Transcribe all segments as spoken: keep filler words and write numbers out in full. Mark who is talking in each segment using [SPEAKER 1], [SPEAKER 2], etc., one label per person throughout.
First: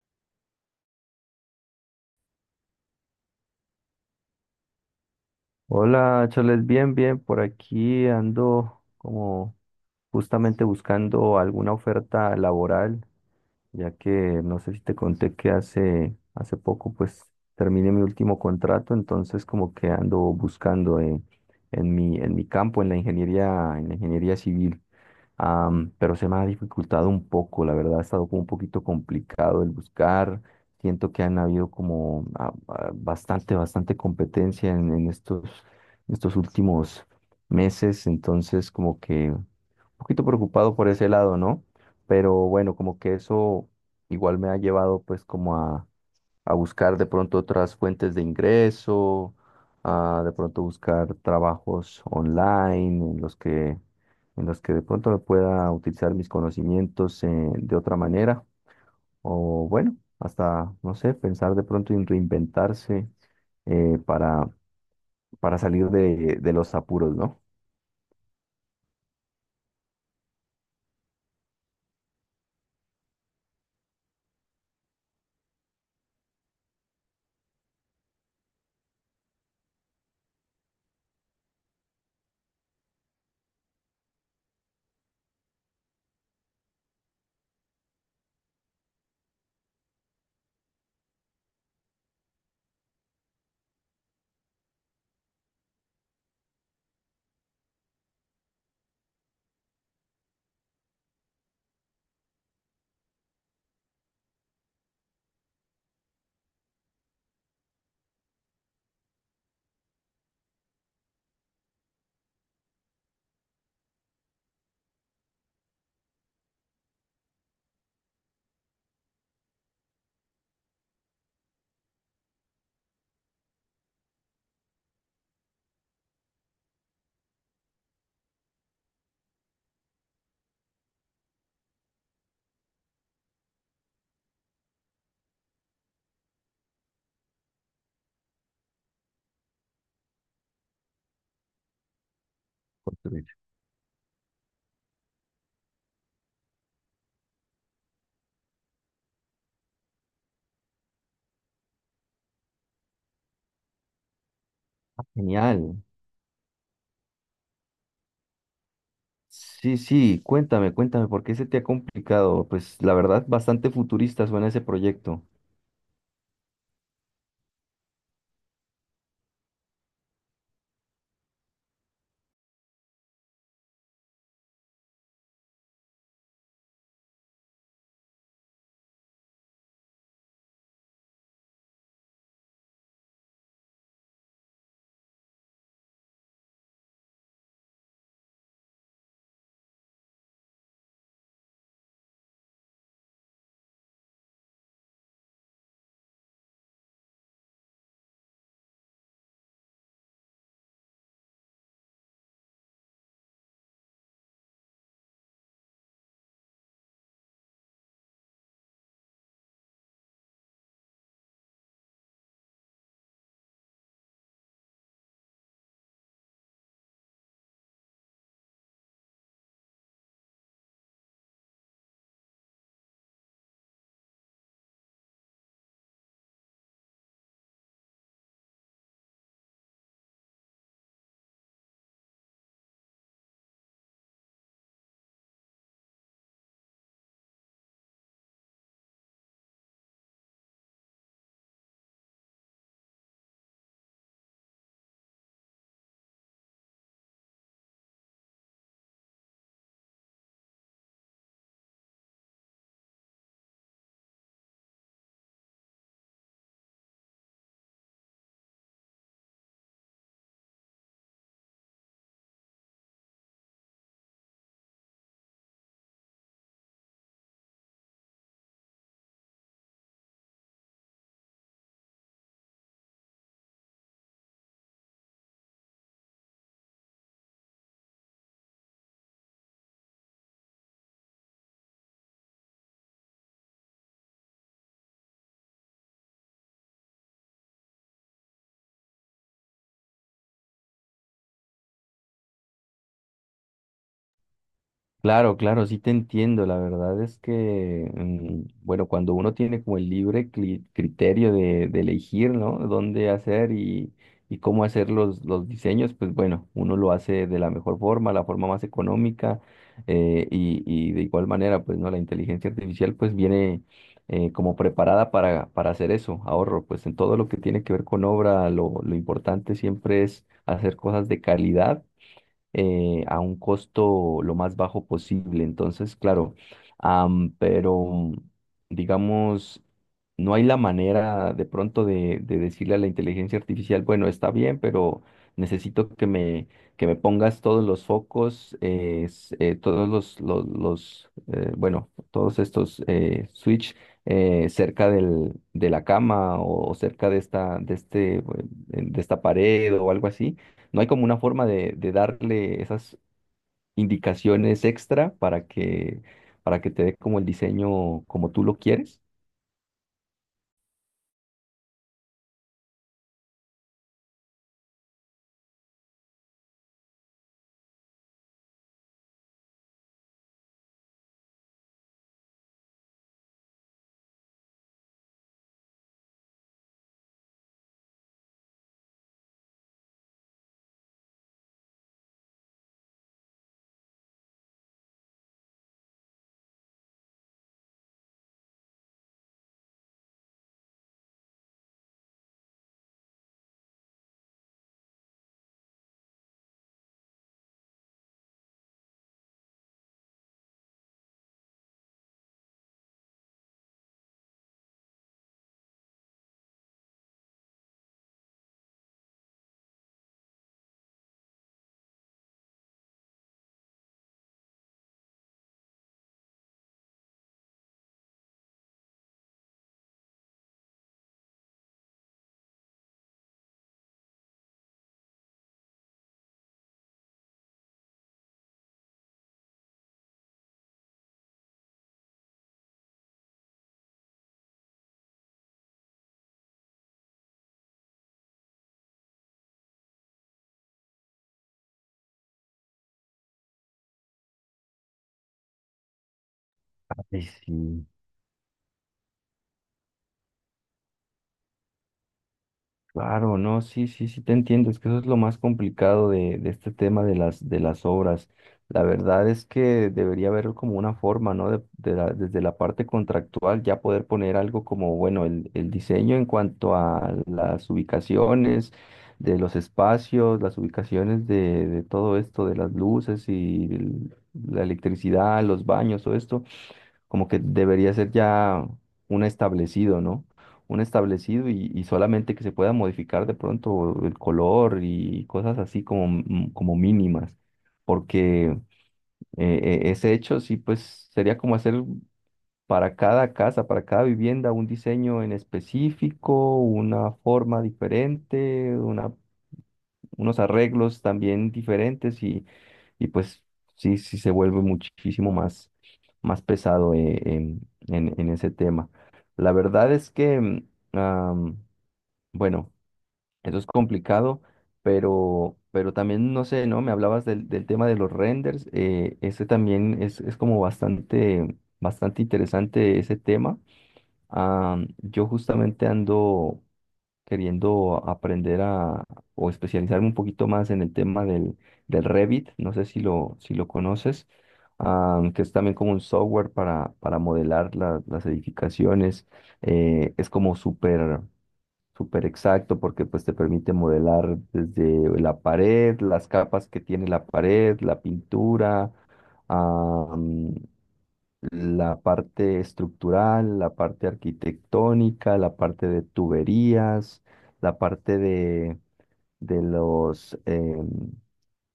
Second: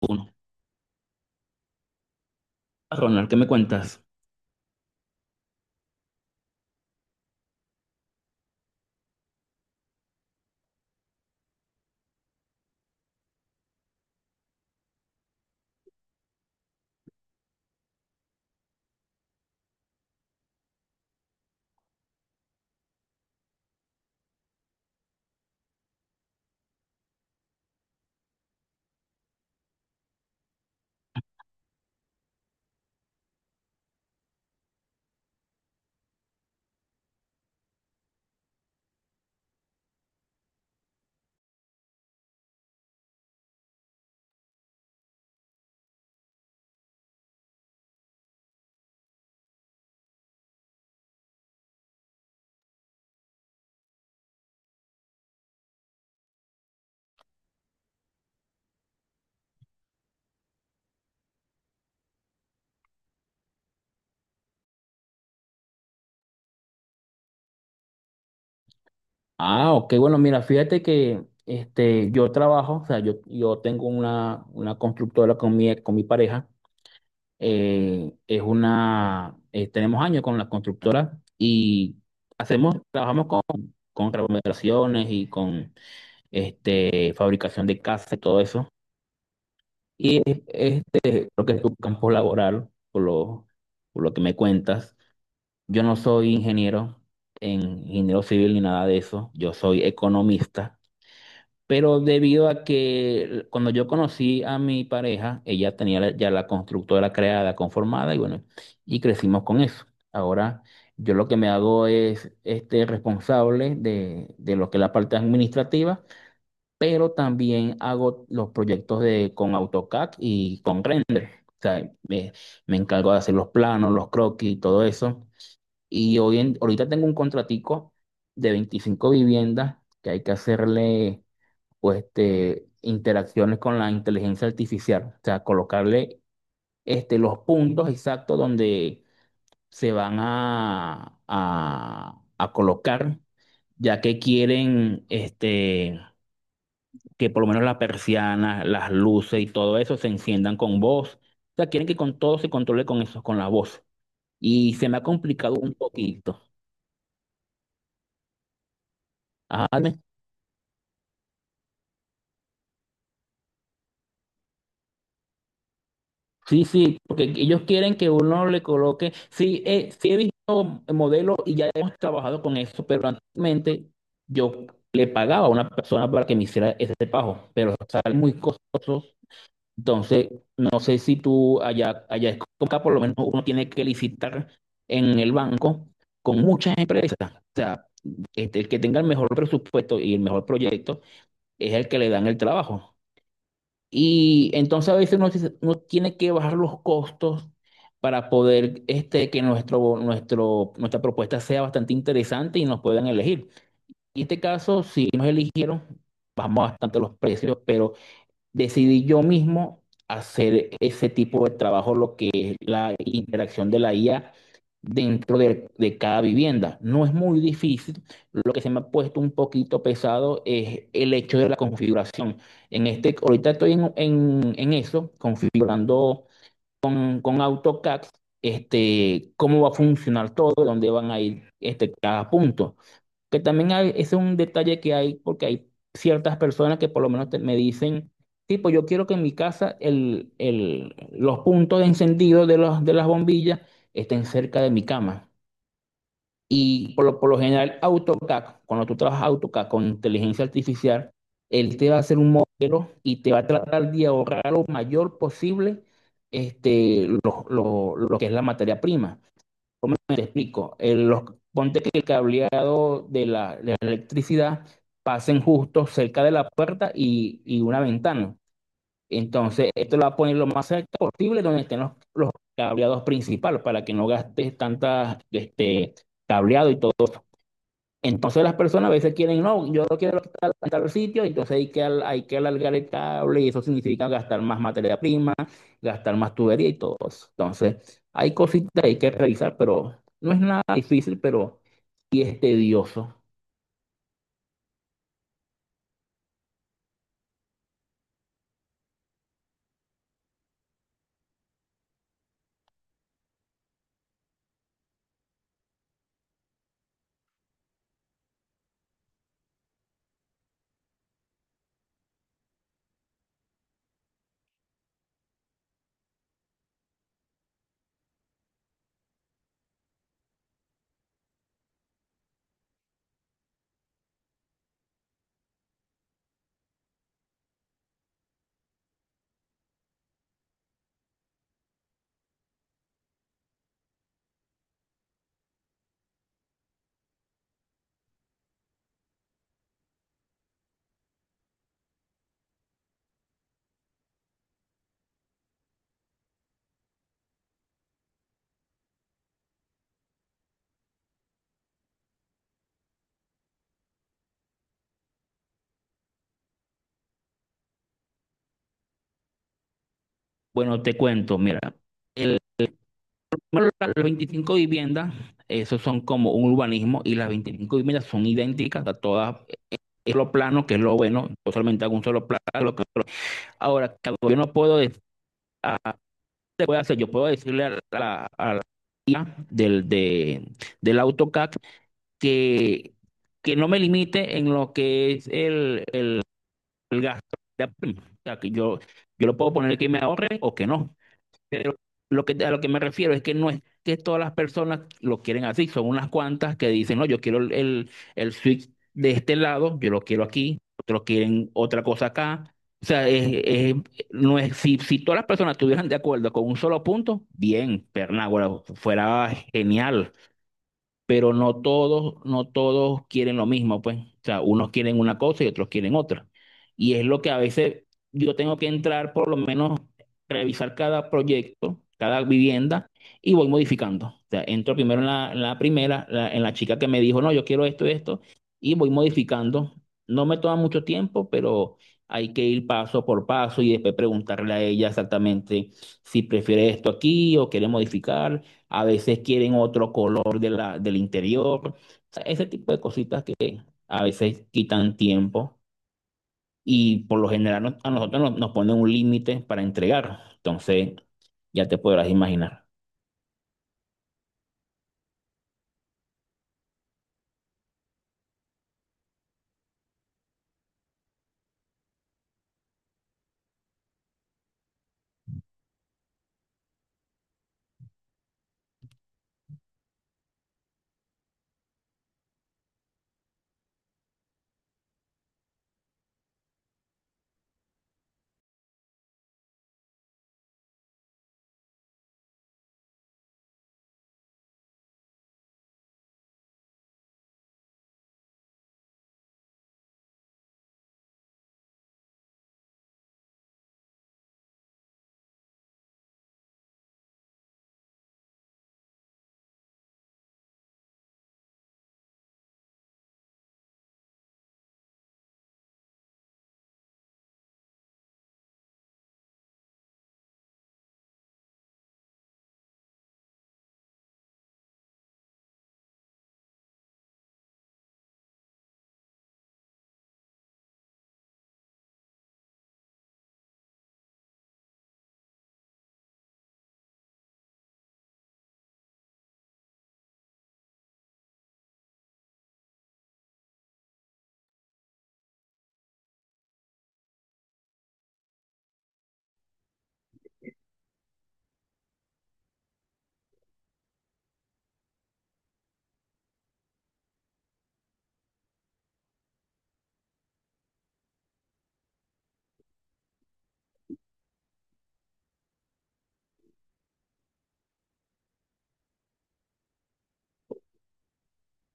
[SPEAKER 1] Uno. Ronald, ¿qué me cuentas?
[SPEAKER 2] Hola, Charles, bien, bien, por aquí ando como justamente buscando alguna oferta laboral ya que no sé si te conté que hace, hace poco pues terminé mi último contrato, entonces como que ando buscando eh, en mi, en mi campo, en la ingeniería, en la ingeniería civil. Am, pero se me ha dificultado un poco, la verdad ha estado como un poquito complicado el buscar. Siento que han habido como ah, ah, bastante, bastante competencia en, en estos, estos últimos meses, entonces como que un poquito preocupado por ese lado, ¿no? Pero bueno, como que eso igual me ha llevado pues como a, a buscar de pronto otras fuentes de ingreso, a de pronto buscar trabajos online en los que, en los que de pronto me pueda utilizar mis conocimientos eh, de otra manera. O bueno, hasta, no sé, pensar de pronto en reinventarse eh, para, para salir de, de los apuros, ¿no?
[SPEAKER 1] Ah, ok, bueno, mira, fíjate que este, yo trabajo, o sea, yo, yo tengo una, una constructora con mi, con mi pareja, eh, es una, eh, tenemos años con la constructora y hacemos, trabajamos con, con remodelaciones y con este, fabricación de casas y todo eso. Y este, creo que es tu campo laboral, por lo, por lo que me cuentas. Yo no soy ingeniero, en ingeniero civil ni nada de eso, yo soy economista, pero debido a que cuando yo conocí a mi pareja, ella tenía la- ya la constructora creada, conformada y bueno, y crecimos con eso. Ahora yo lo que me hago es este responsable de, de lo que es la parte administrativa, pero también hago los proyectos de con AutoCAD y con Render. O sea, me, me encargo de hacer los planos, los croquis y todo eso. Y hoy en- ahorita tengo un contratico de veinticinco viviendas que hay que hacerle pues, este, interacciones con la inteligencia artificial, o sea, colocarle este, los puntos exactos donde se van a, a, a colocar,
[SPEAKER 2] Construir.
[SPEAKER 1] ya que quieren este, que por lo menos las persianas, las luces y todo eso se enciendan con voz. O sea, quieren que con todo se controle con eso, con la voz. Y se me ha
[SPEAKER 2] Ah,
[SPEAKER 1] complicado un
[SPEAKER 2] genial.
[SPEAKER 1] poquito.
[SPEAKER 2] Sí,
[SPEAKER 1] Ajá,
[SPEAKER 2] sí, cuéntame, cuéntame, ¿por qué se te ha complicado? Pues la verdad, bastante futurista suena ese proyecto.
[SPEAKER 1] sí, sí, porque ellos quieren que uno le coloque. Sí, eh, sí he visto modelos y ya hemos trabajado con eso, pero anteriormente yo le pagaba a una persona para que me hiciera ese pago, pero salen muy costosos. Entonces, no sé si tú allá, allá es como acá, por lo menos uno tiene que licitar en el banco con muchas empresas. O sea, este, el que tenga el mejor presupuesto y el mejor proyecto es el que le dan el trabajo. Y entonces a veces uno, dice- uno tiene que bajar los costos para poder este, que nuestro, nuestro, nuestra propuesta sea bastante interesante y nos puedan elegir. En este caso, si nos eligieron, bajamos bastante los precios, pero decidí yo mismo hacer ese tipo de trabajo, lo que es la interacción de la I A dentro de, de cada vivienda. No es muy difícil, lo que se me ha puesto un poquito pesado es el hecho de la configuración. En este, ahorita estoy en, en- en eso, configurando con, con AutoCAD, este, cómo va a funcionar todo, dónde van a ir este, cada punto. Que también hay, ese es un detalle que hay porque hay ciertas personas que por lo menos te- me dicen, tipo, yo quiero que en mi casa el, el, los puntos de encendido de, los, de las bombillas estén cerca de mi cama. Y por lo, por lo general, AutoCAD, cuando tú trabajas AutoCAD con inteligencia artificial, él te va a hacer un modelo y te va a tratar de ahorrar lo mayor posible este, lo, lo lo que es la materia prima. Te explico. el- los, ponte que el cableado de la, de la electricidad pasen justo cerca de la puerta y, y una ventana. Entonces, esto lo va a poner lo más cerca posible donde estén los, los cableados principales para que no gastes tantas este, cableado y todo. Entonces las personas a veces quieren, no, yo no quiero estar en tal sitio, entonces hay que, hay que alargar el cable y eso significa gastar más materia prima, gastar más tubería y todo eso. Entonces hay cositas que hay que revisar, pero no es nada difícil, pero sí es tedioso.
[SPEAKER 2] Claro, claro, sí te entiendo. La verdad es que, mm, bueno, cuando uno tiene como el libre cli- criterio de, de elegir, ¿no? Dónde hacer y, y cómo hacer los, los diseños, pues bueno, uno lo hace de la mejor forma, la forma más económica eh, y, y de igual manera, pues, ¿no? La inteligencia artificial pues viene eh, como preparada para, para hacer eso, ahorro. Pues en todo lo que tiene que ver con obra, lo, lo importante siempre es hacer cosas de calidad eh, a un costo lo más bajo posible. Entonces, claro, am, pero digamos, no hay la manera de pronto de, de decirle a la inteligencia artificial, bueno, está bien, pero necesito que me, que me pongas todos los focos, eh, s- eh, todos los, los, los, eh, bueno, todos estos eh, switch eh, cerca del, de la cama o, cerca de esta, de este, eh, de esta pared o algo así no hay como una forma de, de darle esas indicaciones extra para que, para que te dé como el diseño como tú lo quieres.
[SPEAKER 1] Bueno, te cuento, mira, el, primero, las veinticinco viviendas, esos son como un urbanismo y las veinticinco viviendas son idénticas a todas, eh, es lo plano, que es lo bueno, yo solamente hago un solo plano. lo que- Ahora, que yo no puedo decir se puede hacer? Yo puedo decirle a la, a la I A del, de, del AutoCAD que, que no me limite en lo que es el, el, el gasto. De prima. O sea, que yo, yo lo puedo poner que me ahorre o que no. Pero lo que, a lo que me refiero es que no es que todas las personas lo quieren así, son unas cuantas que dicen, no, yo quiero el, el, el switch de este lado, yo lo quiero aquí, otros quieren otra cosa acá. O sea, es- es- no es, si, si todas las personas estuvieran de acuerdo con un solo punto, bien, Pernágora, fuera genial pero no todos, no todos quieren lo mismo, pues. O sea, unos quieren una cosa y otros quieren otra. Y es lo que a veces yo tengo que entrar, por lo menos, revisar cada proyecto, cada vivienda, y voy modificando. O sea, entro primero en la, en la primera, la- en la chica que me dijo, no, yo quiero esto, esto, y voy modificando. No me toma mucho tiempo, pero hay que ir paso por paso y después preguntarle a ella exactamente si prefiere esto aquí o quiere modificar a veces quieren otro color de la, del interior, o sea, ese tipo de cositas que a veces quitan tiempo y por
[SPEAKER 2] Ay,
[SPEAKER 1] lo general no-
[SPEAKER 2] sí.
[SPEAKER 1] a nosotros nos, nos ponen un límite para entregar, entonces ya te podrás imaginar.
[SPEAKER 2] Claro, no, sí, sí, sí te entiendo. Es que eso es lo más complicado de, de este tema de las, de las obras. La verdad es que debería haber como una forma, ¿no? De, de la- desde la parte contractual ya poder poner algo como, bueno, el, el diseño en cuanto a las ubicaciones de los espacios, las ubicaciones de, de todo esto, de las luces y el- la electricidad, los baños, todo esto como que debería ser ya un establecido, ¿no? Un establecido y, y solamente que se pueda modificar de pronto el color y cosas así como, m- como mínimas, porque eh, eh, ese hecho sí, pues sería como hacer para cada casa, para cada vivienda, un diseño en específico, una forma diferente, unos arreglos también diferentes y, y pues sí, sí se vuelve muchísimo más, más pesado eh, en, en- en ese tema. La verdad es que, mm, am, bueno, eso es complicado, pero, pero también, no sé, ¿no? Me hablabas del, del tema de los renders, eh, ese también es, es como bastante, bastante interesante ese tema. Am, yo justamente ando queriendo aprender a o especializarme un poquito más en el tema del, del Revit, no sé si lo, si lo conoces, ah, que es también como un software para, para modelar la- las edificaciones, eh, es como súper súper exacto porque pues te permite modelar desde la pared, las capas que tiene la pared, la pintura, la parte estructural, la parte arquitectónica, la parte de tuberías, la parte de, de los em,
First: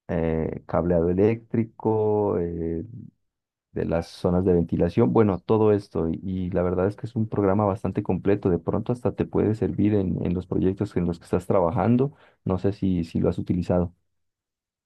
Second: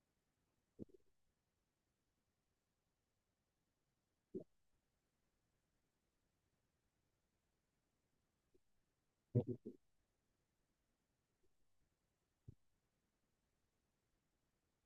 [SPEAKER 2] eh, cableado eléctrico, eh, de las zonas de ventilación, bueno, todo esto. Y, y la verdad es que es un programa bastante completo. De pronto hasta te puede servir en, en los proyectos en los que estás trabajando. No sé si, si lo has utilizado.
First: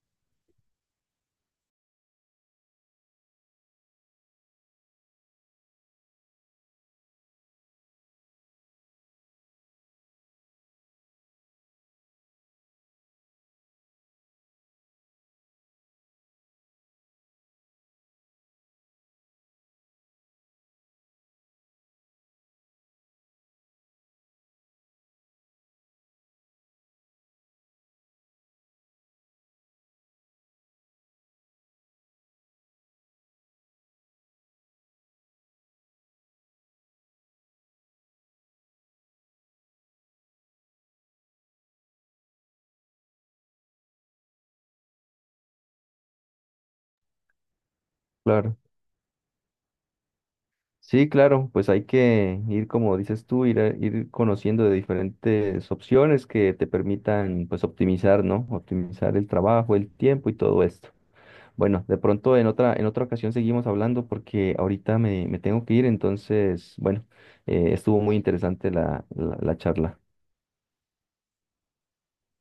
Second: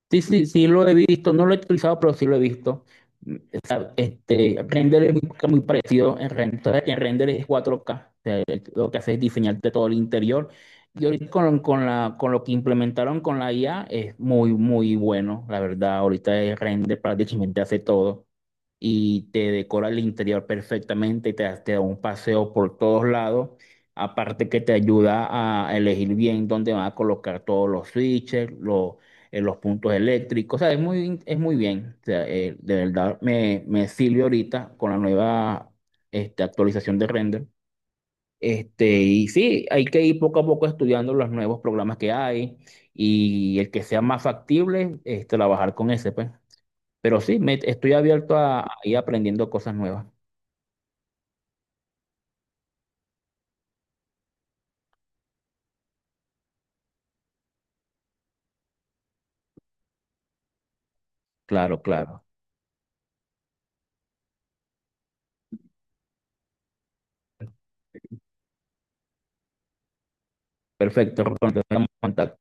[SPEAKER 1] Sí, sí, sí lo he visto, no lo he utilizado, pero sí lo he visto. Mm, o sea, este, Render es muy, muy parecido en Render. Entonces, en Render es cuatro K. O sea, lo que hace es diseñarte todo el interior. Y ahorita con, con la, con lo que implementaron con la I A es muy, muy bueno. La verdad, ahorita el Render prácticamente hace todo y te decora el interior perfectamente y te, da- te da un paseo por todos lados. Aparte que te ayuda a elegir bien dónde van a colocar todos los switches, los, eh, los puntos eléctricos. O sea, es muy, es muy bien. O sea, eh, de verdad me, me sirve ahorita con la nueva este, actualización de render. Este, y sí, hay que ir poco a poco estudiando los nuevos programas que hay y el que sea más factible, es trabajar con ese, pues. Pero sí, me, estoy abierto
[SPEAKER 2] Claro.
[SPEAKER 1] a ir aprendiendo cosas nuevas.
[SPEAKER 2] Sí, claro, pues hay que ir, como dices tú, ir, a- ir conociendo de diferentes opciones que te permitan, pues, optimizar, ¿no? Optimizar el trabajo, el tiempo y todo esto.
[SPEAKER 1] Claro,
[SPEAKER 2] Bueno, de
[SPEAKER 1] claro.
[SPEAKER 2] pronto en otra, en otra ocasión seguimos hablando porque ahorita me, me tengo que ir, entonces, bueno, eh, estuvo muy interesante la, la la charla.
[SPEAKER 1] Perfecto, Rolando, estamos en contacto.